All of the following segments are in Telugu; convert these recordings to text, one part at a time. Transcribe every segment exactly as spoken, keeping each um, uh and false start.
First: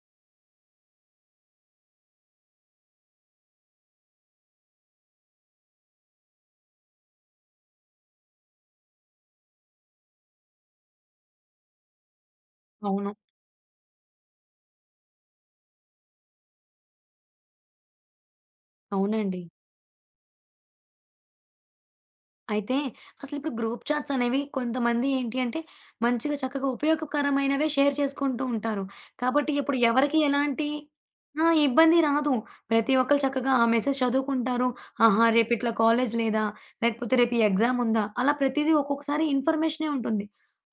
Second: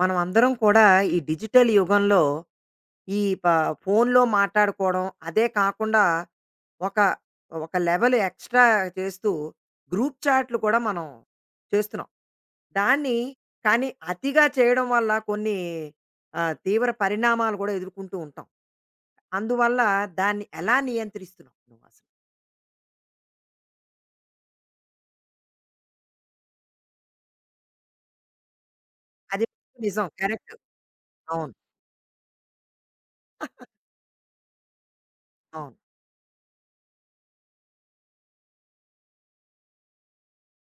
మనం అందరం కూడా ఈ డిజిటల్ యుగంలో ఈ ప ఫోన్లో మాట్లాడుకోవడం అదే కాకుండా ఒక ఒక లెవెల్ ఎక్స్ట్రా చేస్తూ గ్రూప్ చాట్లు కూడా మనం చేస్తున్నాం. అవును. దాన్ని కానీ అతిగా చేయడం వల్ల కొన్ని ఆహ్, తీవ్ర పరిణామాలు కూడా ఎదుర్కొంటూ ఉంటాం. అవునండి. అందువల్ల దాన్ని ఎలా నియంత్రిస్తున్నావు నువ్వసలు? అయితే అసలిప్పుడు గ్రూప్ చాట్స్ అనేవి కొంతమంది ఏంటి అంటే, మంచిగా చక్కగా ఉపయోగకరమైనవే షేర్ చేసుకుంటూ ఉంటారు. అది కాబట్టి ఇప్పుడు నిజం. ఎవరికి కరెక్ట్. ఎలాంటి ఆ! అవును. ఇబ్బంది రాదు. ప్రతి ఒక్కళ్ళు చక్కగా ఆ మెసేజ్ చదువుకుంటారు. ఆహా! రేపిట్లా అవును. కాలేజ్ లేదా? లేకపోతే రేపు ఈ ఎగ్జామ్ ఉందా? అలా ప్రతిదీ ఒక్కొక్కసారి ఇన్ఫర్మేషనే ఉంటుంది.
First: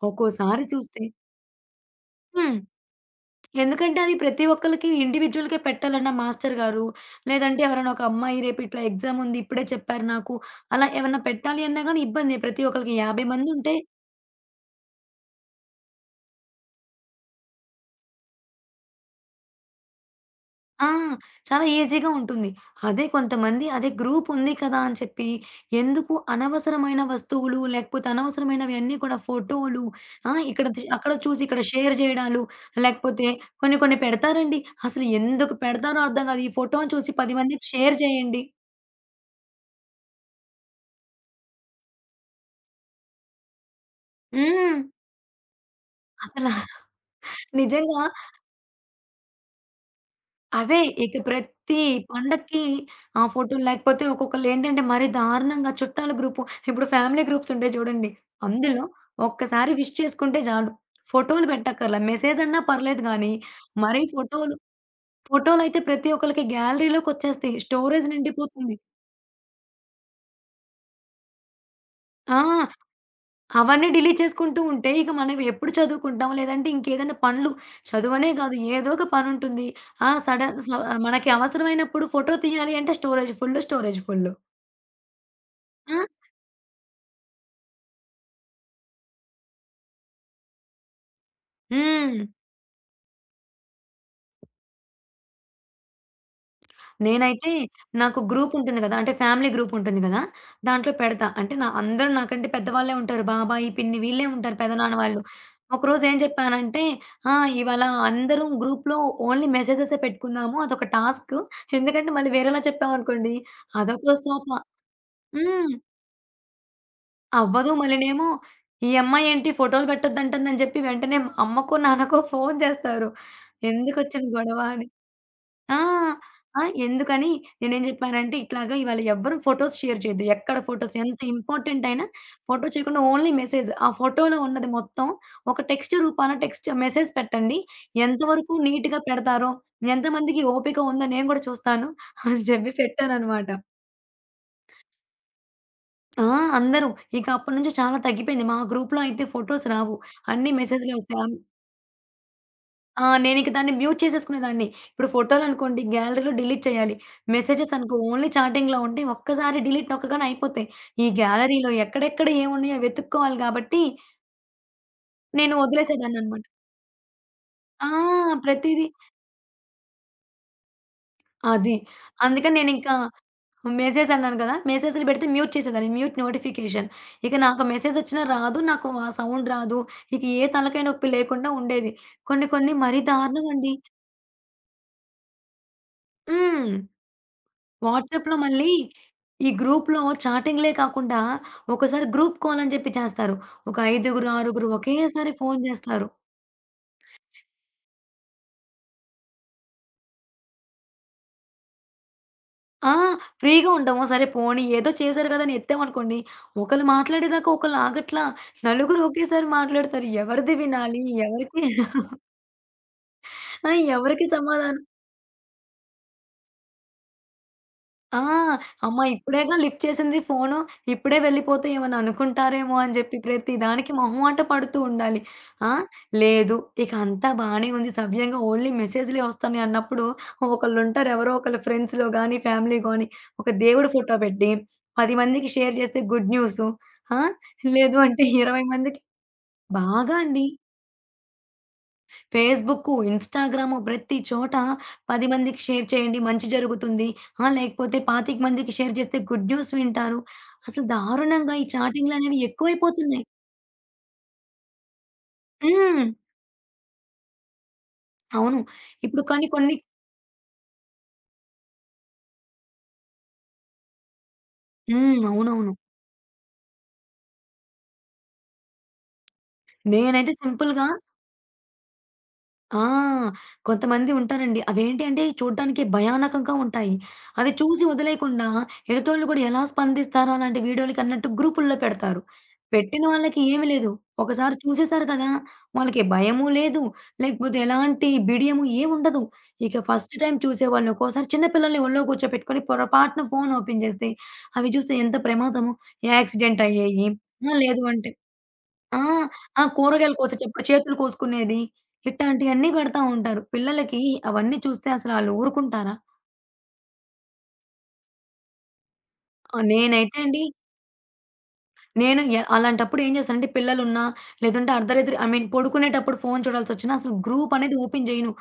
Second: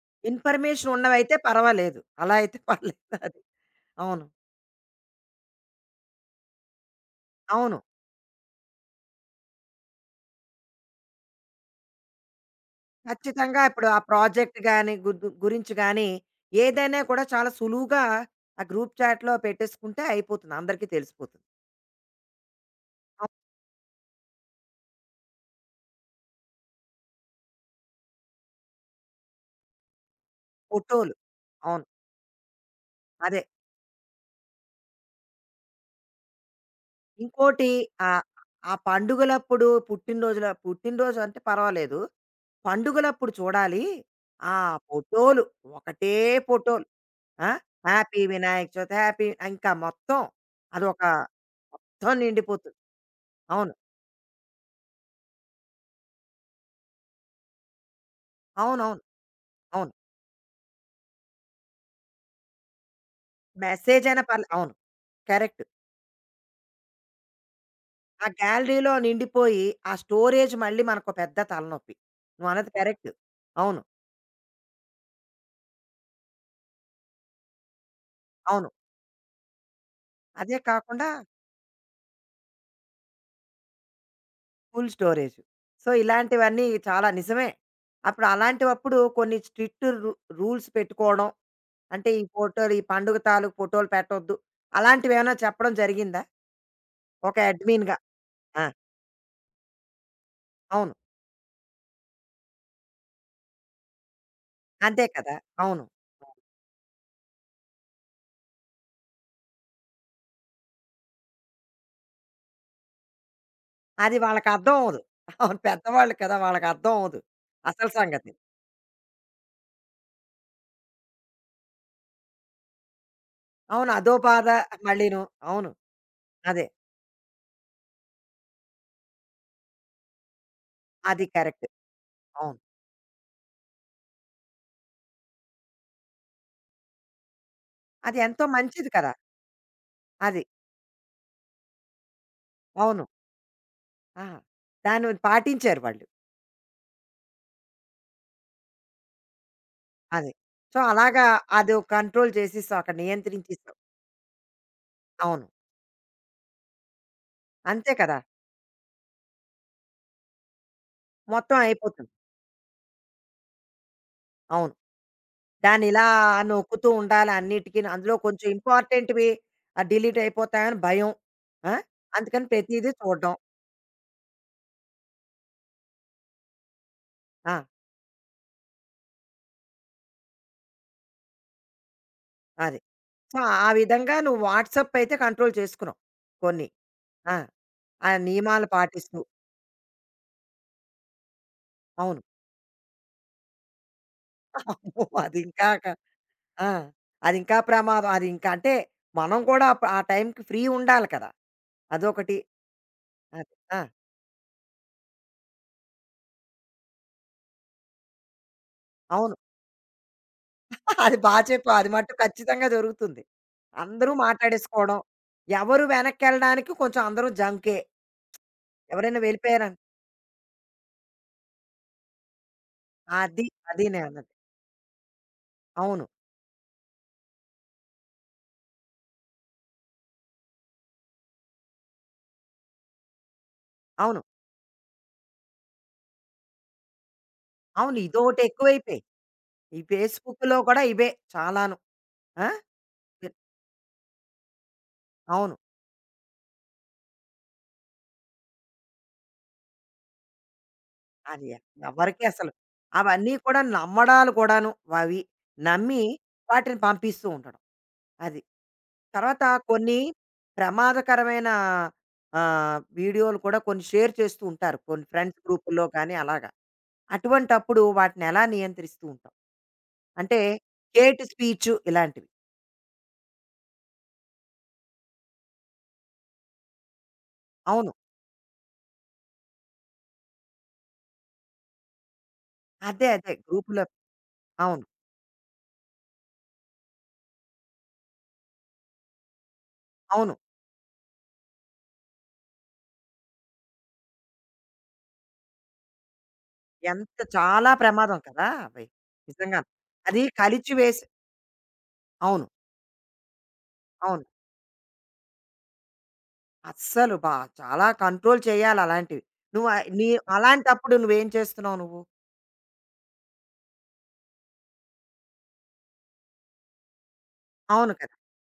ఒక్కోసారి ఇన్ఫర్మేషన్ చూస్తే ఉన్నవైతే పర్వాలేదు. అలా అయితే హ్మ్. పర్లేదు. అది. ఎందుకంటే అది అవును. ప్రతి ఒక్కళ్ళకి ఇండివిడ్యువల్‌గే పెట్టాలండి ఆ మాస్టర్ గారు. లేదంటే అవును. ఎవరైనా ఒక అమ్మాయి రేపు ఇట్లా ఎగ్జామ్ ఉంది. ఇప్పుడే చెప్పారు నాకు. అలా ఏమన్నా పెట్టాలి అన్నా గాని ఇబ్బందే. ప్రతి ఒక్కళ్ళకి యాభై మంది ఖచ్చితంగా ఉంటే ఇప్పుడు ఆ ప్రాజెక్ట్ గాని గుర్దు గురించి గాని, ఏదైనా కూడా చాలా సులువుగా ఆ గ్రూప్ చాట్‌లో పెట్టేసుకుంటే అయిపోతుంది. అందరికీ ఆ! తెలిసిపోతుంది. చాలా ఈజీగా ఉంటుంది. అదే అ కొంతమంది అదే గ్రూప్ ఉంది కదా! అని చెప్పి ఎందుకు అనవసరమైన వస్తువులు లేకపోతే అనవసరమైనవి అన్నీ కూడా ఫోటోలు ఆ! ఇక్కడ ది అక్కడ ఫోటోలు. చూసి ఇక్కడ అవును. షేర్ చేయడాలు లేకపోతే అదే. కొన్ని కొన్ని పెడతారండి. అసలు ఎందుకు పెడతారో అర్థం కాదు. ఈ ఫోటోని చూసి పది మందికి ఇంకోటి షేర్ ఆహ్, చేయండి. ఆ పండుగలప్పుడు పుట్టినరోజుల పుట్టినరోజు అంటే పర్వాలేదు. పండుగలప్పుడు చూడాలి. ఆ హ్మ్. ఫోటోలు ఒకటే అసల ఫోటోలు. ఆ! నిజంగా హ్యాపీ వినాయక చవితి, హ్యాపీ ఇంకా మొత్తం అవే. అదొక ఇక ప్రతి మొత్తం పండక్కి నిండిపోతుంది. ఆ ఫోటోలు అవును. లేకపోతే ఒక్కొక్కళ్ళేంటంటే మరీ దారుణంగా చుట్టాల గ్రూపు, ఇప్పుడు ఫ్యామిలీ గ్రూప్స్ ఉంటాయి చూడండి. అందులో అవునవును. ఒక్కసారి అవును. అవును విష్ చేసుకుంటే చాలు. ఫోటోలు పెట్టక్కర్లా. మెసేజ్ అన్నా పర్లేదు గానీ, మరీ మెసేజ్ అయినా పర్లే ఫోటోలు అవును. కరెక్ట్. ఫోటోలయితే ప్రతి ఒక్కళ్ళకి గ్యాలరీలోకొచ్చేస్తాయి. స్టోరేజ్ ఆ నిండిపోతుంది. గ్యాలరీలో నిండిపోయి, ఆ స్టోరేజ్ మళ్ళీ మనకో పెద్ద తలనొప్పి. ఆ! నువ్వన్నది కరెక్ట్. అవును. అవన్నీ డిలీట్ చేసుకుంటూ ఉంటే, ఇక మనం ఎప్పుడు చదువుకుంటాం? లేదంటే ఇంకేదైనా పనులు చదువనే కాదు అవును. ఏదో ఒక పనుంటుంది. ఆ! సడన్ అదే స కాకుండా మనకి అవసరమైనప్పుడు ఫోటో తీయాలి అంటే storage full, storage full. Full storage. So, ఆ! ఇలాంటివన్నీ చాలా నిజమే. అప్పుడు అలాంటివప్పుడు కొన్ని స్ట్రిక్ట్ రు రూల్స్ పెట్టుకోవడం, అంటే హ్మ్. ఈ ఫోటోలు, ఈ పండుగ తాలూకు ఫోటోలు పెట్టొద్దు. అలాంటివేమైనా చెప్పడం జరిగిందా? ఒక నేనైతే అడ్మిన్‌గా. నాకు గ్రూప్ ఆ! ఉంటుంది గదా! అంటే ఫ్యామిలీ గ్రూప్ ఉంటుంది గదా! దాంట్లో అవును. పెడతా. అంటే నా అందరూ నాకంటే పెద్దవాళ్ళే ఉంటారు. బాబాయి, పిన్ని వీళ్ళే ఉంటారు. పెదనాన్న అంతే వాళ్ళు. కదా! అవును. ఒకరోజు ఏం చెప్పానంటే, "ఆ! ఇవాళ అందరం గ్రూప్‌లో ఓన్లీ మెసేజెసే పెట్టుకుందాము. అదొక టాస్క్. ఎందుకంటే మళ్ళీ వేరేలా చెప్పామనుకోండి అదొక అది సోప. వాళ్ళకర్థం అవ్వదు. అవును. హ్మ్. పెద్దవాళ్ళు కదా! వాళ్ళకర్థం అవ్వదు. అవ్వదు. అసలు మళ్ళీనేమో సంగతి. ఈ అమ్మాయి ఏంటి ఫోటోలు పెట్టొద్దంటుందని" చెప్పి వెంటనే అమ్మకో, నాన్నకో ఫోను చేస్తారు. అవును. అదో ఎందుకొచ్చిన బాధ గొడవ అని. మళ్ళీను. అవును. ఆ! ఆ! అదే. ఎందుకని నేనేం జెప్పానంటే, ఇట్లాగా ఇవాళ ఎవ్వరు ఫోటోస్ షేర్ చేయొద్దు. ఎక్కడ ఫోటోస్ ఎంత అది కరెక్ట్. ఇంపార్టెంట్ అయినా అవును. ఫోటో చేయకుండా ఓన్లీ మెసేజ్. ఆ ఫోటోలో ఉన్నది మొత్తం ఒక టెక్స్ట్ రూపాన టెక్స్ట్ మెసేజ్ పెట్టండి. అది ఎంతో ఎంతవరకు మంచిది నీట్‌గా కదా! పెడతారో, ఎంతమందికి అది. ఓపిక ఉందో నేను గూడా చూస్తాను అని చెప్పి అవును. పెట్టాననమాట. ఆహా! దాన్ని పాటించారు వాళ్ళు. ఆ! అందరూ. ఇక అప్పటినుంచి చాలా తగ్గిపోయింది. మా గ్రూప్‌లో అయితే ఫోటోస్ రావు. అది. అన్ని సో, మెసేజ్‌లే వస్తాయి. అలాగా అన్ అది కంట్రోల్ చేసేసావు. అక్కడ ఆ! నేనింక దాన్ని నియంత్రించేసావు. మ్యూట్ చేసేసుకునేదాన్ని. ఇప్పుడు అవును. ఫోటోలనుకోండి గ్యాలరీలో డిలీట్ చేయాలి. మెసేజెస్ అంతే అనుకో కదా! ఓన్లీ చాటింగ్‌లో ఉంటే ఒక్కసారి డిలీట్ నొక్కగానే అయిపోతాయి. ఈ మొత్తం గ్యాలరీలో అయిపోతుంది. ఎక్కడెక్కడ ఏమున్నాయో వెతుక్కోవాలి గాబట్టి అవును. నేను దాన్ని ఇలా వదిలేసేదాన్ననమాట. నొక్కుతూ ఉండాలి అన్నిటికీను. ఆ! అందులో కొంచెం ప్రతీదీ. ఇంపార్టెంట్‌వి ఆహ్, డిలీట్ అయిపోతాయని భయం. ఆ! అది. అందుకని అందుకని ప్రతీదీ నేనింకా చూడడం. మెసేజ్ అన్నాను గదా! మెసేజ్‌లు పెడితే మ్యూట్ చేసేదాన్ని. Mute notification. ఇక ఆ! నాకు మెసేజొచ్చినా రాదు. నాకు ఆ సౌండ్ రాదు. ఇక ఏ తలకాయ నొప్పి లేకుండా ఉండేది. కొన్ని కొన్ని అది. మరీ సో, ఆ దారుణమండి. విధంగా నువ్వు వాట్సాప్ అయితే కంట్రోల్ చేసుకున్నావు కొన్ని. హ్మ్. ఆ! ఆ వాట్సాప్‌లో నియమాలు మళ్ళీ పాటిస్తూ. ఈ గ్రూప్‌లో చాటింగ్‌లే కాకుండా ఒక్కోసారి అవును. గ్రూప్ కాల్ అని చెప్పి చేస్తారు. ఒక ఐదుగురు, ఆరుగురు అమ్మో! ఒకేసారి ఫోను అదింకా క చేస్తారు. ఆ! అది ఇంకా ప్రమాదం. అది ఇంకా అంటే మనం కూడా అప్ ఆ టైంకి ఫ్రీ ఉండాలి కదా! అదొకటి. ఆ! అది. ఫ్రీగా ఆ! ఉండము. సరే పోనీ ఏదో చేశారు కదా! అని ఎత్తామనుకోండి, ఒకళ్ళు మాట్లాడేదాకా ఒకళ్ళు ఆగట్లా. నలుగురు అవును. ఒకేసారి మాట్లాడతారు. ఎవరిది వినాలి? అది బా ఎవరికి చెప్పావు. అది మట్టు ఖచ్చితంగా జరుగుతుంది. ఆ! అందరూ ఎవరికి సమాధానం మాట్లాడేసుకోవడం. ఎవరు వెనక్కెళ్ళడానికి కొంచెం అందరూ జంకే. ఆ! అమ్మ ఎవరైనా ఇప్పుడేగా వెళ్ళిపోయారన్ లిఫ్ట్ చేసింది ఫోను. ఇప్పుడే వెళ్ళిపోతే ఏమన్నా అనుకుంటారేమో అని జెప్పి అది. ప్రతి అది దానికి నేనన్నది. మొహమాట పడుతూ ఉండాలి. ఆ! అవును. లేదు ఇక అంతా బానే ఉంది సవ్యంగా ఓన్లీ మెసేజ్‌లే వస్తున్నాయి అన్నప్పుడు ఒకళ్ళుంటారు ఎవరో ఒకళ్ళు ఫ్రెండ్స్‌లో గానీ, ఫ్యామిలీ గానీ ఒక దేవుడి ఫోటో అవును. పెట్టి పది మందికి షేర్ చేస్తే గుడ్ న్యూసు. ఆ! అవును. లేదు అంటే ఇదోటి ఇరవై ఎక్కువైపోయి. మందికి ఈ బాగా అండి. ఫేస్‌బుక్‌లో కూడా ఇవే చాలాను. ఆ! ఫేస్‌బుక్కు, ఇన్‌స్టాగ్రాము ప్రతి చోట పది అవును. మందికి షేర్ చేయండి మంచి జరుగుతుంది. ఆ! లేకపోతే ఇరవై ఐదు మందికి షేర్ చేస్తే గుడ్ న్యూస్ వింటారు. అసలు అది దారుణంగా ఈ ఎవరికీ చాటింగ్‌లనేవి అసలు ఎక్కువైపోతున్నాయి. అవన్నీ కూడా నమ్మడాలు కూడాను అవి నమ్మి హ్మ్. వాటిని పంపిస్తూ ఉండడం. అది. అవును. ఇప్పుడు తర్వాత కానీ కొన్ని కొన్ని ప్రమాదకరమైన ఆహ్, వీడియోలు కూడా కొన్ని షేర్ చేస్తూ ఉంటారు. కొన్ని హ్మ్. ఫ్రెండ్స్ అవునవును. గ్రూపుల్లో కానీ అలాగా. అటువంటప్పుడు వాటిని ఎలా నియంత్రిస్తూ ఉంటావు? నేనైతే అంటే సింపుల్‌గా హేట్ స్పీచ్ ఇలాంటివి. ఆ! కొంతమంది ఉంటారండి. అవేంటి అంటే చూడ్డానికి భయానకంగా ఉంటాయి. అది చూసి అవును. వదిలేయకుండా ఎదుటోళ్ళు కూడా ఎలా స్పందిస్తారా అలాంటి వీడియోలకి అన్నట్టు గ్రూపుల్లో పెడతారు. పెట్టిన అదే. అదే. వాళ్ళకి ఏమి గ్రూప్‌లో లేదు. ఒకసారి అవును. చూసేసారు కదా! వాళ్ళకి భయము లేదు. లేకపోతే ఎలాంటి బిడియము ఏముండదు. ఇక ఫస్ట్ అవును. టైమ్ చూసేవాళ్ళు ఒక్కోసారి చిన్న పిల్లల్ని ఒళ్ళో కూర్చోపెట్టుకొని పొరపాటున ఫోన్ ఓపెన్ చేస్తే అవి చూస్తే ఎంత ప్రమాదమో యాక్సిడెంట్ అయ్యేయి. ఎంత ఆ! చాలా లేదు అంటే ప్రమాదం కదా! అవి. ఆ! ఆ! నిజంగాను. కూరగాయలు అది కోసేటప్పుడు చేతులు కలిచివేసి కోసుకునేది. అవును. ఇట్టాంటియన్నీ పెడతా ఉంటారు. పిల్లలకి అవును. అవన్నీ చూస్తే అసలు ఆళ్ళు ఊరుకుంటారా? అస్సలు బా చాలా కంట్రోల్ చేయాలి అలాంటివి. ఆ! నువ్వు ఆహ్, నీ నేనైతే అండి అలాంటప్పుడు నువ్వేం చేస్తున్నావు నువ్వు? నేను ఎ అలాంటప్పుడు ఏం చేస్తానంటే పిల్లలున్నా, లేదంటే అర్ధరాత్రి ఐ మీన్ పడుకునేటప్పుడు ఫోను చూడాల్సొచ్చినా అసలు గ్రూప్ అనేది అవును ఓపెన్ కదా! జేయను.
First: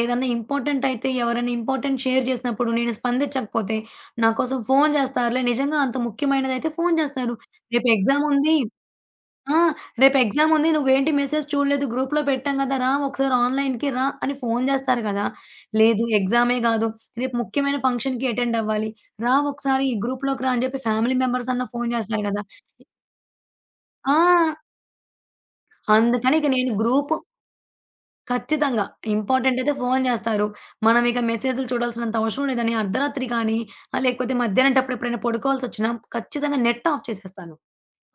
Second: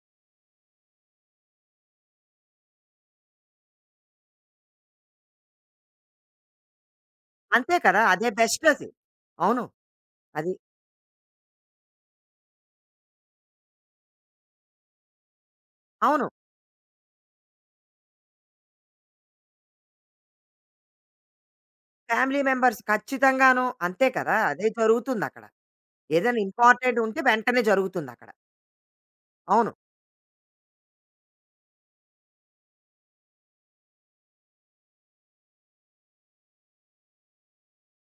ఏదన్నా ఇంపార్టెంట్ అయితే ఎవరైనా ఇంపార్టెంట్ షేర్ చేసినప్పుడు నేను స్పందించకపోతే, నా కోసం ఫోను జేస్తారులే నిజంగా అంత ముఖ్యమైనదైతే ఫోను జేస్తారు. అంతే రేపు కదా! అదే ఎగ్జాముంది బెస్ట్ అది. ఆ! అవును. "రేపు ఎగ్జామ్ అది. ఉంది. నువ్వేంటి మెసేజ్ చూడలేదు. గ్రూప్‌లో పెట్టాం కదా! రా ఒకసారి ఆన్‌లైన్‌కి రా" అని ఫోన్ చేస్తారు కదా! లేదు అవును. ఎగ్జామే కాదు. రేపు ముఖ్యమైన ఫంక్షన్‌కి అటెండ్ అవ్వాలి. "రా ఒకసారి ఈ గ్రూప్‌లోకి రా" అని చెప్పి ఫ్యామిలీ మెంబర్స్ అన్నా ఫోన్ చేస్తారు ఫ్యామిలీ కదా! మెంబర్స్ ఖచ్చితంగాను. అంతే ఆ! కదా! అదే జరుగుతుందక్కడ. అందుకని ఏదైనా ఇక నేను ఇంపార్టెంట్ గ్రూప్ ఉంటే వెంటనే జరుగుతుందక్కడ. ఖచ్చితంగా ఇంపార్టెంట్ అవును. అయితే ఫోన్ చేస్తారు. మనం ఇక మెసేజ్‌లు చూడాల్సినంత అవసరం లేదని అర్ధరాత్రి కానీ, ఆహ్, లేకపోతే మధ్యాహ్నం టప్పుడు ఎప్పుడైనా పడుకోవాల్సొచ్చినా ఖచ్చితంగా నెట్ ఆఫ్ చేసేస్తాను.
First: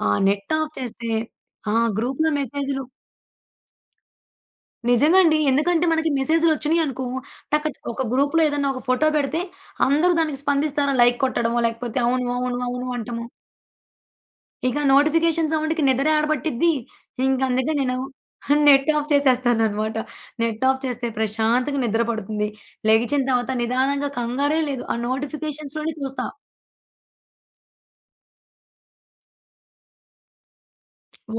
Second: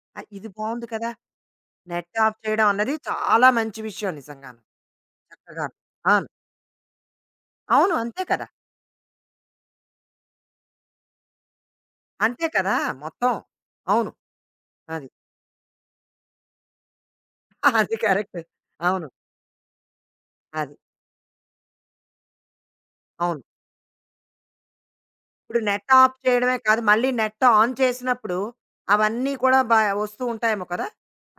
ఆ ఆహ్, ఇది నెట్ ఆఫ్ బావుంది కదా! చేస్తే ఆ! నెట్ గ్రూప్‌లో ఆఫ్ చేయడం మెసేజ్‌లు అన్నది చాలా మంచి విషయం నిజంగాను. నిజంగా అండి. చక్కగాను. ఎందుకంటే మనకి అవును. మెసేజ్‌లొచ్చినియనుకో టక అవును. ఒక అంతే గ్రూప్‌లో కదా! ఏదన్నా ఒక ఫోటో పెడితే అందరూ దానికి స్పందిస్తారు. లైక్ కొట్టడమో, లేకపోతే అవును, అంతే అవును, కదా! అవును అంటము. మొత్తం. అవును. ఇక అది. నోటిఫికేషన్ సౌండ్‌కి నిద్రే ఆడబట్టిద్ది. ఇంక అందుకే అది నేను కరెక్ట్. నెట్ అవును. ఆఫ్ చేసేస్తాననమాట. నెట్ అది. ఆఫ్ చేస్తే ప్రశాంతంగా నిద్ర పడుతుంది. లెగిచిన అవును. తర్వాత నిదానంగా కంగారే లేదు. ఆ ఇప్పుడు నెట్ నోటిఫికేషన్స్‌లోనే ఆఫ్ చూస్తా. చేయడమే కాదు, మళ్ళీ నెట్ ఆన్ చేసినప్పుడు అవన్నీ కూడా బ వస్తూ ఉంటాయేమో కదా!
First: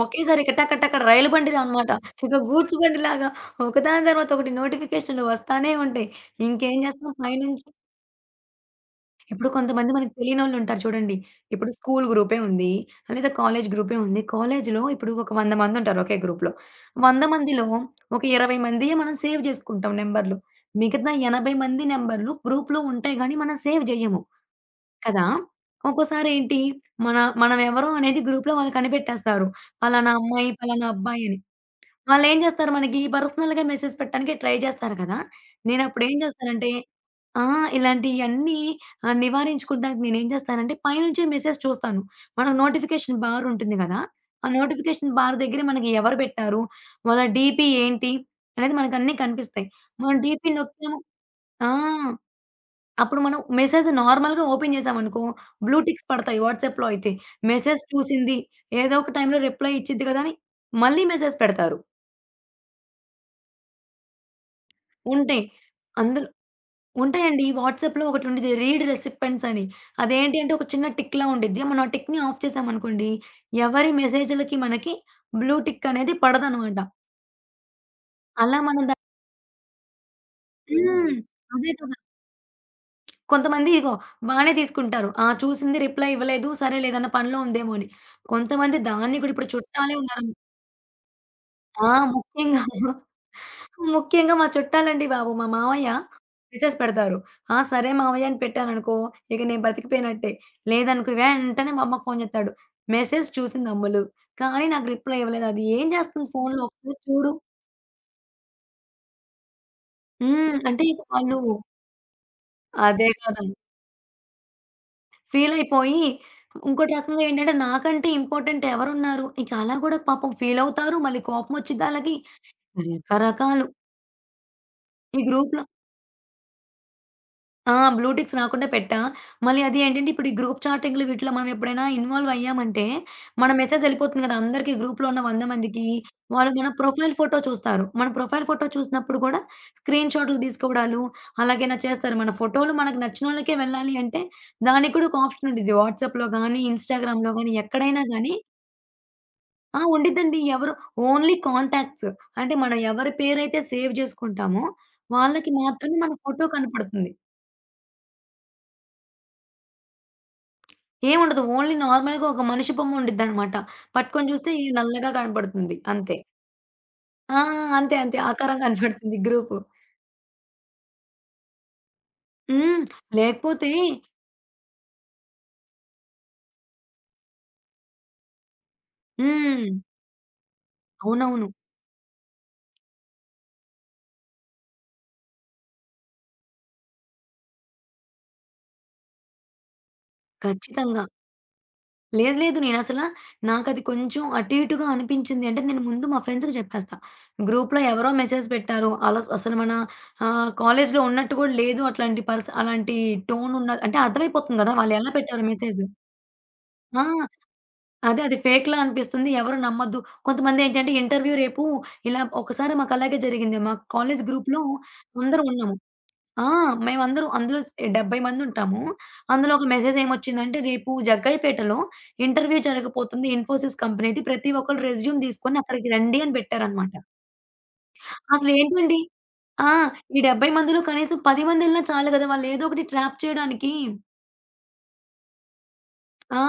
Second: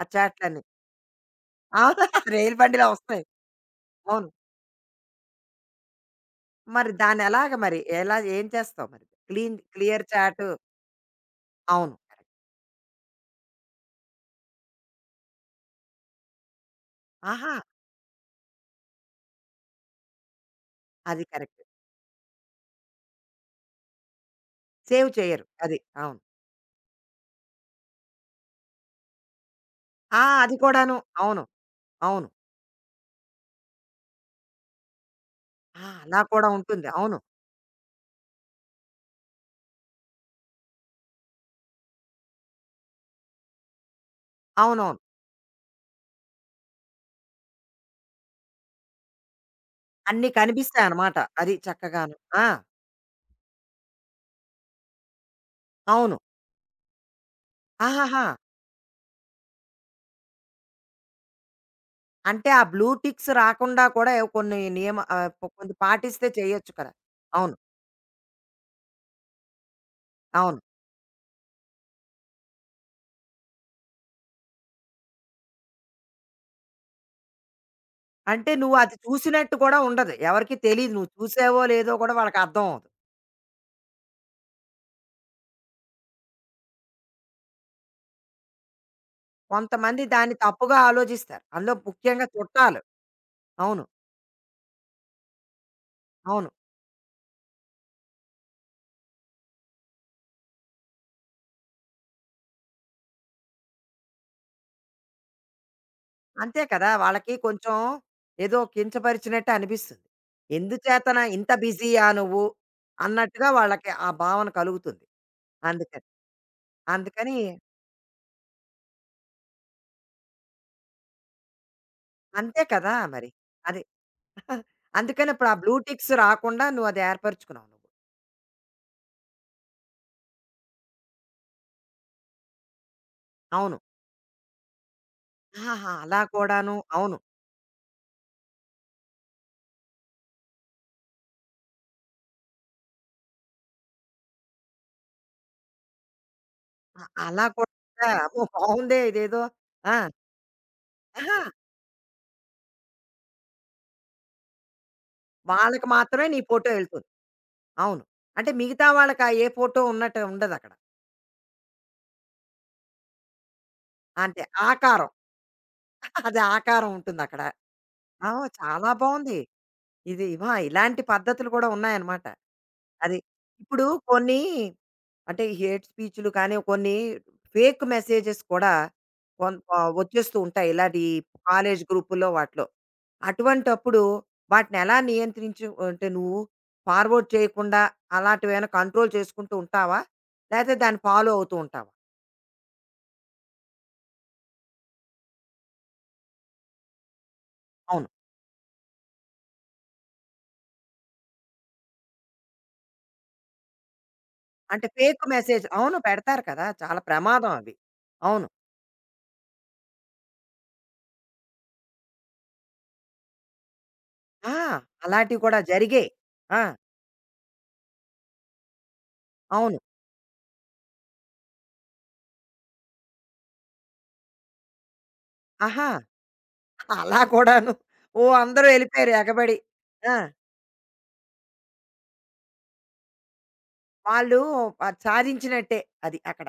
ఆ ఒకేసారి ఇక చాట్‌లన్నీ. టక టక రైలు బండిలనమాట. అవును. ఇక రైలు గూడ్స్ బండిలో వస్తాయి. బండిలాగా ఒకదాని అవును. తర్వాత ఒకటి నోటిఫికేషన్‌లు వస్తానే ఉంటాయి. ఇంకేం మరి చేస్తాం దాన్నెలాగ పైనుంచి మరి? ఎలా ఏం చేస్తావు మరి? ఇప్పుడు క్లీన్ కొంతమంది క్లియర్ మనకు చాట్ తెలియనోళ్ళుంటారు చూడండి. ఇప్పుడు అవును. School correct. గ్రూపే ఉంది. లేదా కాలేజ్ గ్రూపే ఉంది. కాలేజ్‌లో ఇప్పుడు ఒక వంద మందుంటారు ఒకే గ్రూప్‌లో. వంద ఆహా! మందిలో ఒక ఇరవై మందియే మనం సేవ్ జేసుకుంటాం నంబర్‌లు. మిగతా అది ఎనభై కరెక్ట్. మంది నంబర్‌లు గ్రూప్‌లో ఉంటాయి గానీ మనం సేవ్ జేయము. సేవ్ కదా! చెయ్యరు. అది. అవును. ఒక్కోసారి ఏంటి మన మనం ఎవరో అనేది గ్రూప్‌లో వాళ్ళు కనిపెట్టేస్తారు. పలానా ఆ! అమ్మాయి, అది పలానా కూడాను. అబ్బాయి అని. అవును. అవును. వాళ్ళేం జేస్తారు మనకి పర్సనల్‌గా మెసేజ్ పెట్టడానికి ట్రై జేస్తారు కదా! ఆ! నేనప్పుడు ఏం అలా కూడా జేస్తానంటే ఉంటుంది. అవును. ఆ! ఇలాంటియన్నీ ఆహ్, నివారించుకుంటానికి నేనేం జేస్తానంటే పైనుంచే మెసేజ్ చూస్తాను. మనకు నోటిఫికేషన్ బార్ ఉంటుంది గదా! ఆ అవునవును. నోటిఫికేషన్ బార్ దగ్గర మనకి ఎవరు బెట్టారు? వాళ్ళ డీపీ ఏంటి? అనేది మనకన్నీ కనిపిస్తాయి. మనం అన్నీ డీపీ నొక్కాము కనిపిస్తాయన్నమాట. అది ఆ! చక్కగాను. ఆ! అప్పుడు మనం మెసేజ్ నార్మల్‌గా ఓపెన్ జేసామనుకో బ్లూ టిక్స్ అవును. పడతాయి వాట్సాప్‌లో అయితే. మెసేజ్ ఆహాహా! చూసింది, ఏదో ఒక టైంలో రిప్లై ఇచ్చిద్ది గదా! అని మళ్ళీ మెసేజ్ పెడతారు. అంటే ఆ బ్లూ టిక్స్ రాకుండా కూడా ఏవో కొన్ని నియమ ఆహ్, ఉంటాయి. పొ కొంత పాటిస్తే అందులో చేయొచ్చు కదా! ఉంటాయండి. ఈ అవును. వాట్సాప్‌లో ఒకటుండేది రీడ్ రెసిపెంట్స్ అని. అదేంటి అంటే, అవును. ఒక చిన్న టిక్‌లా ఉండిద్ది. మనం ఆ టిక్‌ని ఆఫ్ చేశామనుకోండి, ఎవరి మెసేజులకి మనకి బ్లూ టిక్ అనేది పడదనమాట. అంటే అలా నువ్వు మనం అది దా చూసినట్టు కూడా ఉండదు. ఎవరికీ హ్మ్. తెలీదు. నువ్వు ఓహ్! చూసావో అదే లేదో కదా! కూడా వాళ్ళకి అర్థం అవ్వదు. కొంతమంది ఇగో బానే తీసుకుంటారు. ఆ! చూసింది రిప్లై ఇవ్వలేదు. సరేలే ఏదన్నా పనిలో ఉందేమో అని. కొంతమంది దాన్ని కూడా ఇప్పుడు చుట్టాలే కొంతమంది దాన్ని ఉన్నారనుకో తప్పుగా ఆలోచిస్తారు. అందులో ఆ! ముఖ్యంగా ముఖ్యంగా చుట్టాలు. అవును. ముఖ్యంగా మా చుట్టాలండి బాబు. మా మామయ్య అవును. మెసేజ్ పెడతారు. ఆ! సరే మావయ్య అని పెట్టాననుకో, ఇక నేను బ్రతికిపోయినట్టే. లేదనుకో వెంటనే మా అమ్మకి ఫోను చేత్తాడు. మెసేజ్ చూసింది అమ్ములు. కానీ నాకు రిప్లై ఇవ్వలేదు. అది ఏం చేస్తుంది అంతే ఫోనులో కదా! ఒకసారి చూడు. వాళ్ళకి కొంచెం ఏదో కించపరిచినట్టు అనిపిస్తుంది. హ్మ్. అంటే ఇక ఎందుచేతన వాళ్ళు ఇంత బిజీయా నువ్వు అదే కదా! అన్నట్టుగా వాళ్ళకి ఆ భావన కలుగుతుంది. ఫీల్ అయిపోయి అందుకని. ఇంకోటి రకంగా అందుకని ఏంటంటే నాకంటే ఇంపార్టెంట్ ఎవరున్నారు? ఇక అలా కూడా పాపం ఫీల్ అవుతారు. మళ్ళీ కోపమొచ్చిద్ది ఆళ్ళకి. అంతే కదా మరి. రకరకాలు. అది. ఈ అందుకని ఇప్పుడు ఆ గ్రూప్‌లో బ్లూ టిక్స్ రాకుండా నువ్వు అది ఏర్పరచుకున్నావు ఆ! నువ్వు. బ్లూటిక్స్ రాకుండా పెట్టా. మళ్ళీ అది ఏంటంటే ఇప్పుడు ఈ గ్రూప్ చాటింగ్‌లు వీటిలో మనం ఎప్పుడైనా ఇన్వాల్వ్ అయ్యామంటే, మన అవును. మెసేజ్ ఎళ్ళిపోతుంది కదా! అందరికీ గ్రూప్‌లో ఉన్న వంద మందికి. ఆహాహా! అలా వాళ్ళు మన కూడాను. ప్రొఫైల్ అవును. ఫోటో చూస్తారు. మన ప్రొఫైల్ ఫోటో చూసినప్పుడు కూడా స్క్రీన్ షాట్లు తీసుకోవడాలు అలాగేనా చేస్తారు. మన ఫోటోలు మనకు నచ్చినోళ్ళకే వెళ్ళాలి అంటే, దానికి కూడా ఒక ఆప్షన్ ఉండిద్ది. వాట్సాప్‌లో గానీ, అ ఇన్‌స్టాగ్రామ్‌లో అలా గానీ, ఎక్కడైనా కూడా గానీ అమ్మో! బావుందే ఇదేదో. ఆ! ఆ! ఉండిద్దండి. ఎవరు ఓన్లీ అహా! కాంటాక్ట్స్. అంటే మనం ఎవరి పేరైతే సేవ్ చేసుకుంటామో వాళ్ళకి వాళ్ళకి మాత్రమే మన మాత్రమే నీ ఫోటో ఫోటో ఎళ్తుంది. కనపడుతుంది. అవును. అంటే మిగతా వాళ్ళకి ఆ ఏ ఫోటో ఉన్నట్టు ఉండదక్కడ. ఏముండదు. ఓన్లీ నార్మల్‌గా ఒక మనిషి బొమ్మ ఉండిద్దనమాట. పట్టుకొని అంతే చూస్తే ఈ ఆకారం. నల్లగా కనపడుతుంది అంతే. అది ఆకారం ఉంటుందక్కడ. ఆ! అంతే. అంతే. ఆ! ఆకారం చాలా కనపడుతుంది బావుంది. గ్రూపు. ఇది వా ఇలాంటి పద్ధతులు కూడా ఉన్నాయన్నమాట. హ్మ్. అది. లేకపోతే ఇప్పుడు కొన్ని అంటే హేట్ స్పీచ్‌లు కానీ, కొన్ని ఫేక్ మెసేజెస్ కూడా కొంత హ్మ్. వచ్చేస్తూ ఉంటాయి. ఇలాంటి అవునవును. కాలేజ్ గ్రూపుల్లో వాటిలో. అటువంటప్పుడు వాటిని ఎలా నియంత్రించు అంటే నువ్వు ఫార్వర్డ్ చేయకుండా అలాంటివేమైనా కంట్రోల్ చేసుకుంటూ ఉంటావా? లేతే దాన్ని ఖచ్చితంగా. ఫాలో అవుతూ ఉంటావా? లేదు. లేదు. నేనసల నాకది కొంచెం అటు ఇటుగా అనిపించింది అంటే నేను ముందు మా ఫ్రెండ్స్‌కి చెప్పేస్తా. గ్రూప్‌లో అవును. ఎవరో మెసేజ్ పెట్టారు. అలా అసలు మన ఆహ్, కాలేజ్‌లో ఉన్నట్టు కూడా లేదు. అట్లాంటి పర్స్ అలాంటి టోన్ ఉన్న అంటే అర్థమైపోతుంది కదా! అంటే వాళ్ళు ఎలా ఫేక్ పెట్టారు మెసేజ్ మెసేజ్. అవును. పెడతారు కదా! చాలా ఆ! ప్రమాదం అవి. అదే. అది అవును. ఫేక్‌లా అనిపిస్తుంది. ఎవరు నమ్మొద్దు. కొంతమందేంటంటే ఇంటర్వ్యూ రేపు ఇలా ఒకసారి మాకలాగే జరిగింది. మా కాలేజ్ ఆ! గ్రూప్‌లో అలాంటివి అందరం కూడా ఉన్నాము. జరిగాయి. ఆ! ఆ! మేమందరం అందులో స్ డెబ్బై మందుంటాము. అందులో ఒక అవును. మెసేజేమొచ్చిందంటే, "రేపు జగ్గయ్యపేటలో ఇంటర్వ్యూ జరగబోతుంది. ఇన్ఫోసిస్ కంపెనీది. ప్రతి ఒక్కళ్ళు రెజ్యూమ్ తీసుకొని ఆహా! అక్కడికి రండి" అని పెట్టారనమాట. అలా కూడాను. ఓ! అందరూ అసలేంటండి ఎళ్ళిపోయారు ఎగబడి. ఆ! ఆ! ఈ డెబ్బై మందిలో కనీసం పది మందెళ్ళినా చాలు గదా! వాళ్ళేదో ఒకటి ట్రాప్ చేయడానికి. వాళ్ళు అది సాధించినట్టే అది ఆ! అక్కడ.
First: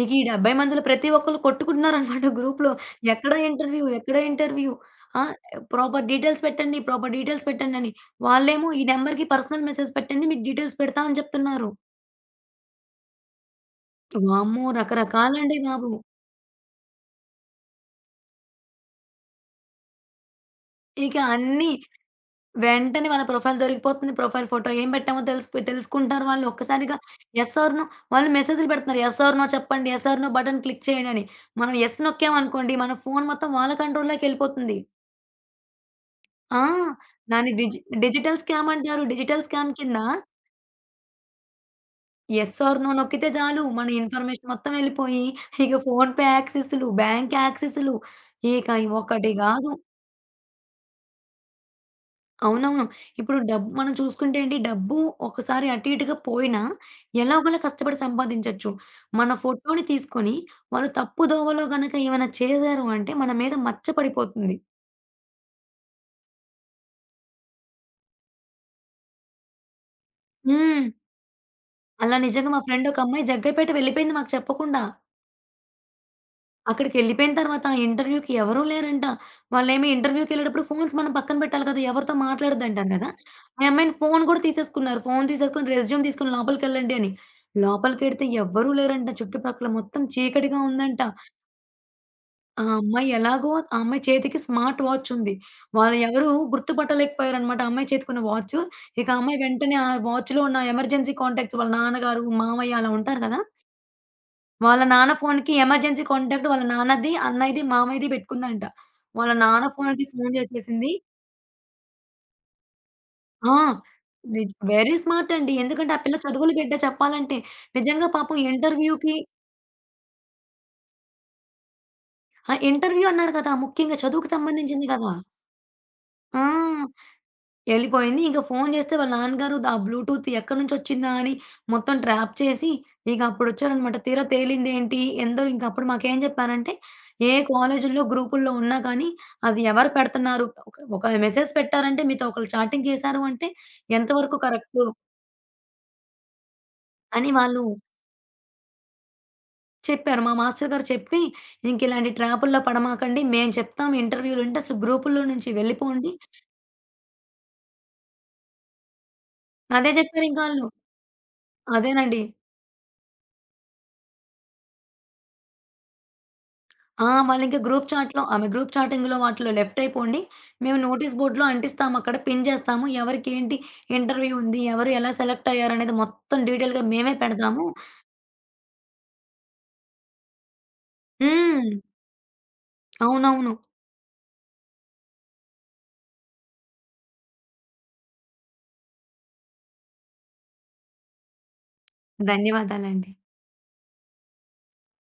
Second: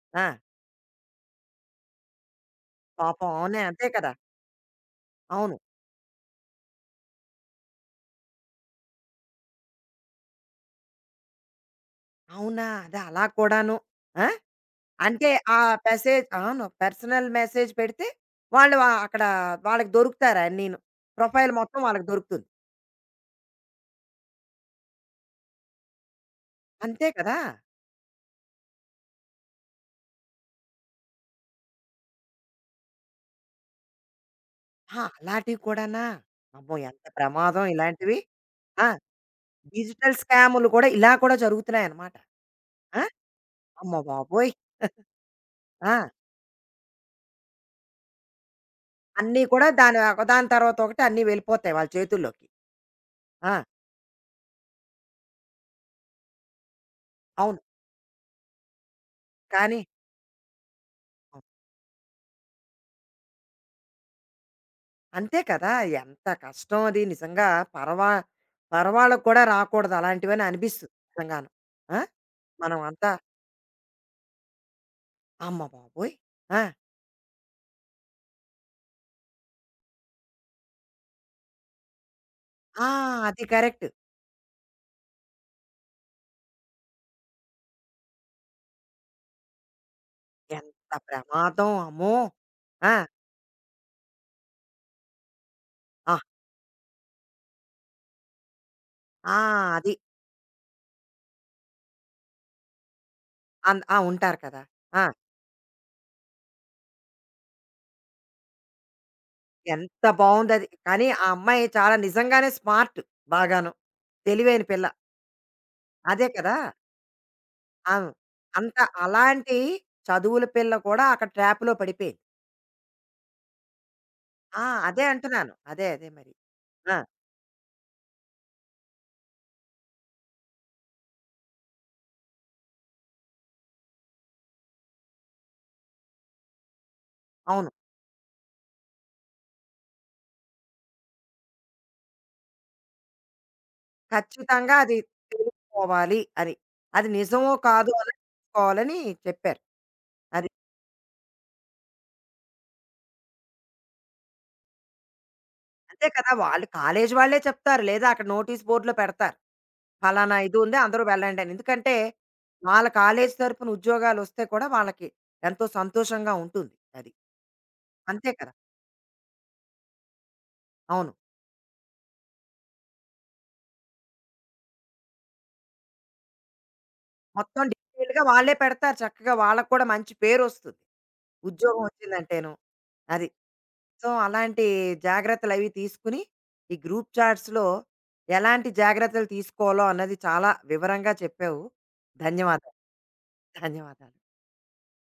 ఇక ఈ ఆ! డెబ్బై మందిలో ప్రతి ఒక్కళ్ళు కొట్టుకుంటున్నారనమాట గ్రూప్‌లో. పాపం ఎక్కడ అవునే ఇంటర్వ్యూ? అంతే కదా! ఎక్కడ ఇంటర్వ్యూ? ఆ! అవును. ప్రాపర్ డీటెయిల్స్ పెట్టండి, ప్రాపర్ డీటెయిల్స్ పెట్టండని. వాళ్ళేమో ఈ నంబర్‌కి పర్సనల్ మెసేజ్ పెట్టండి మీకు డీటెయిల్స్ పెడతా అని చెప్తున్నారు. అవునా? అదే అలా కూడాను. ఆ! వామ్మో! అంటే రకరకాలండి ఆ బాబు. మెసేజ్ అవును. పర్సనల్ మెసేజ్ పెడితే వాళ్ళు ఆహ్, అక్కడ వాళ్ళకి దొరుకుతారు అన్నీను. ఇక ప్రొఫైల్ అన్నీ మొత్తం వాళ్ళకి దొరుకుతుంది. వెంటనే వాళ్ళ ప్రొఫైల్ దొరికిపోతుంది. ప్రొఫైల్ ఫోటో ఏం పెట్టామో తెలిసిపోయి తెలుసుకుంటారు వాళ్ళు ఒక్కసారిగా. అంతే కదా! యెస్ ఆర్ నో వాళ్ళు మెసేజ్‌లు పెడుతున్నారు. యెస్ ఆర్ నో చెప్పండి. Yes or no button click చేయండి అని. మనం యెస్ నొక్కామనుకోండి మన ఫోన్ మొత్తం వాళ్ళ కంట్రోల్‌లోకెళ్ళిపోతుంది. ఆ! అలాంటివి కూడానా? ఆ! అమ్మో! ఎంత దాన్ని ప్రమాదం డిజి ఇలాంటివి. డిజిటల్ స్కామ్ ఆ! అంటారు. డిజిటల్ స్కామ్ కింద డిజిటల్ స్కాములు కూడా ఇలా కూడా జరుగుతున్నాయన్నమాట. యెస్ ఆర్ నో ఆ! నొక్కితే చాలు మన అమ్మ ఇన్ఫర్మేషన్ బాబోయ్! మొత్తం వెళ్ళిపోయి ఇక ఆ! ఫోన్‌పే యాక్సెస్‌లు, బ్యాంక్ యాక్సెస్‌లు ఇక ఒకటి అన్నీ కూడా గాదు. దాని ఒకదాని తర్వాత ఒకటి అన్నీ వెళ్ళిపోతాయి వాళ్ళ చేతుల్లోకి. అవునవును. ఇప్పుడు ఆ! డబ్బు మనం చూసుకుంటే ఏంటి డబ్బు ఒకసారి అటు ఇటుగా పోయినా ఎలాగోలా అవును. కష్టపడి సంపాదించొచ్చు. మన కానీ ఫోటోని తీసుకొని వాళ్ళు తప్పు హ్మ్. దోవలో గనక ఏమైనా చేశారు అంటే మన మీద మచ్చ పడిపోతుంది. అంతే కదా! ఎంత కష్టం అది నిజంగా పరవా పరవాళ్ళకి కూడా రాకూడదు అలాంటివని హ్మ్. అనిపిస్తుంది నిజంగాను. ఆ! అలా నిజంగా మా మనం ఫ్రెండ్ ఒక అంతా అమ్మాయి జగ్గైపేట వెళ్ళిపోయింది మాకు చెప్పకుండా. అమ్మ బాబోయ్! ఆ! అక్కడికెళ్ళిపోయిన తర్వాత ఆ ఇంటర్వ్యూకి ఎవరూ లేరంట. వాళ్ళేమి ఇంటర్వ్యూకెళ్ళేటప్పుడు ఫోన్స్ మనం పక్కన పెట్టాలి కదా! ఎవరితో ఆ! మాట్లాడొద్దంటాం కదా! అది ఆ కరెక్ట్. అమ్మాయిని ఫోను కూడా తీసేసుకున్నారు. ఫోను తీసేసుకొని రెజ్యూమ్ తీసుకొని లోపలికెళ్ళండి అని. లోపలికెడితే ఎవ్వరూ లేరంట. చుట్టుపక్కల మొత్తం చీకటిగా ఎంత ఉందంట. ప్రమాదం అమ్మో! ఆ ఆ! అమ్మాయి ఎలాగో ఆ అమ్మాయి చేతికి స్మార్ట్ వాచ్ ఉంది. వాళ్ళు ఆ! ఎవరు గుర్తుపట్టలేకపోయారనమాట. ఆ అమ్మాయి చేతికున్న వాచు. ఇక ఆ ఆ! అమ్మాయి వెంటనే ఆ అది వాచ్‌లో ఉన్న ఎమర్జెన్సీ కాంటాక్ట్స్ వాళ్ళ నాన్నగారు, మామయ్య అలా ఉంటారు కదా! అన్ ఆ! ఉంటారు కదా! వాళ్ళ ఆ! నాన్న ఫోన్‌కి ఎమర్జెన్సీ కాంటాక్ట్ వాళ్ళ నాన్నది, అన్నయ్యది, మామయ్యది పెట్టుకుందంట. వాళ్ళ నాన్న ఎంత ఫోన్‌కి ఫోన్ బావుందది. చేసేసింది కానీ ఆ అమ్మాయి చాలా నిజంగానే స్మార్ట్ ఆ! బాగాను. ని తెలివైన పిల్ల. వెరీ స్మార్ట్ అండి. ఎందుకంటే ఆ పిల్ల అదే చదువుల కదా! బిడ్డ చెప్పాలంటే. నిజంగా అవును. పాపం అంత ఇంటర్వ్యూకి అలాంటి చదువుల పిల్ల కూడా అక్కడ ట్రాప్‌లో పడిపోయింది. ఆ! ఇంటర్వ్యూ అన్నారు కదా! ముఖ్యంగా చదువుకు ఆ! సంబంధించింది అదే కదా! అంటున్నాను. అదే, అదే మరి. ఆ! ఆ! ఎళ్ళిపోయింది. ఇంక ఫోను జేస్తే వాళ్ళ నాన్నగారు ద ఆ బ్లూటూత్ ఎక్కడి నుంచొచ్చిందా అని మొత్తం ట్రాప్ చేసి ఇక అప్పుడొచ్చారనమాట. తీరా తేలిందేంటి? ఎందరో ఇంక అప్పుడు మాకేం జెప్పారంటే, ఏ అవును. కాలేజీల్లో గ్రూపుల్లో ఉన్నా కానీ, అది ఎవరు పెడుతున్నారు? ఒక ఒకళ్ళు మెసేజ్ పెట్టారంటే, మీతో ఒకళ్ళు చాటింగ్ చేశారు అంటే, ఎంతవరకు ఖచ్చితంగా కరెక్టు అది తెలుసుకోవాలి అని. అది అని నిజమో వాళ్ళు కాదో అన్నది తెలుసుకోవాలని చెప్పారు. చెప్పారు. మా అది. మాస్టర్ గారు చెప్పి, "ఇంకిలాంటి ట్రాపుల్లో పడమాకండి. మేము చెప్తాం ఇంటర్వ్యూలుంటే అసలు గ్రూపుల్లో నుంచి అంతే వెళ్ళిపోండి." కదా! వాళ్ళు కాలేజీ వాళ్ళే చెప్తారు. లేదా అక్కడ నోటీస్ బోర్డ్‌లో పెడతారు. అదే ఫలానా ఇది జెప్పారింకాళ్ళు. ఉంది అందరూ వెళ్ళండి అని. ఎందుకంటే అదేనండి. వాళ్ళ కాలేజ్ తరపున ఉద్యోగాలు వస్తే కూడా వాళ్ళకి ఎంతో సంతోషంగా ఉంటుంది. అది. ఆ! వాళ్ళింకా గ్రూప్ చాట్‌లో అంతే ఆమె కదా! గ్రూప్ చాటింగ్‌లో వాటిలో లెఫ్ట్ అయిపోండి. మేము అవును. నోటీస్ బోర్డ్‌లో అంటిస్తాము అక్కడ పిన్ చేస్తాము. ఎవరికి ఏంటి ఇంటర్వ్యూ ఉంది. ఎవరు ఎలా సెలెక్ట్ అయ్యారనేది మొత్తం డీటెయిల్‌గా మేమే మొత్తం పెడతాము. డీటెయిల్‌గా వాళ్ళే పెడతారు చక్కగా వాళ్ళకి కూడా మంచి పేరొస్తుంది. హ్మ్. ఉద్యోగం వచ్చిందంటేను. అది. అవునవును. సో, అలాంటి జాగ్రత్తలవి తీసుకుని ఈ గ్రూప్ చాట్స్‌లో ఎలాంటి జాగ్రత్తలు తీసుకోవాలో అన్నది చాలా వివరంగా చెప్పావు. ధన్యవాదాలు. ధన్యవాదాలండి. ధన్యవాదాలు.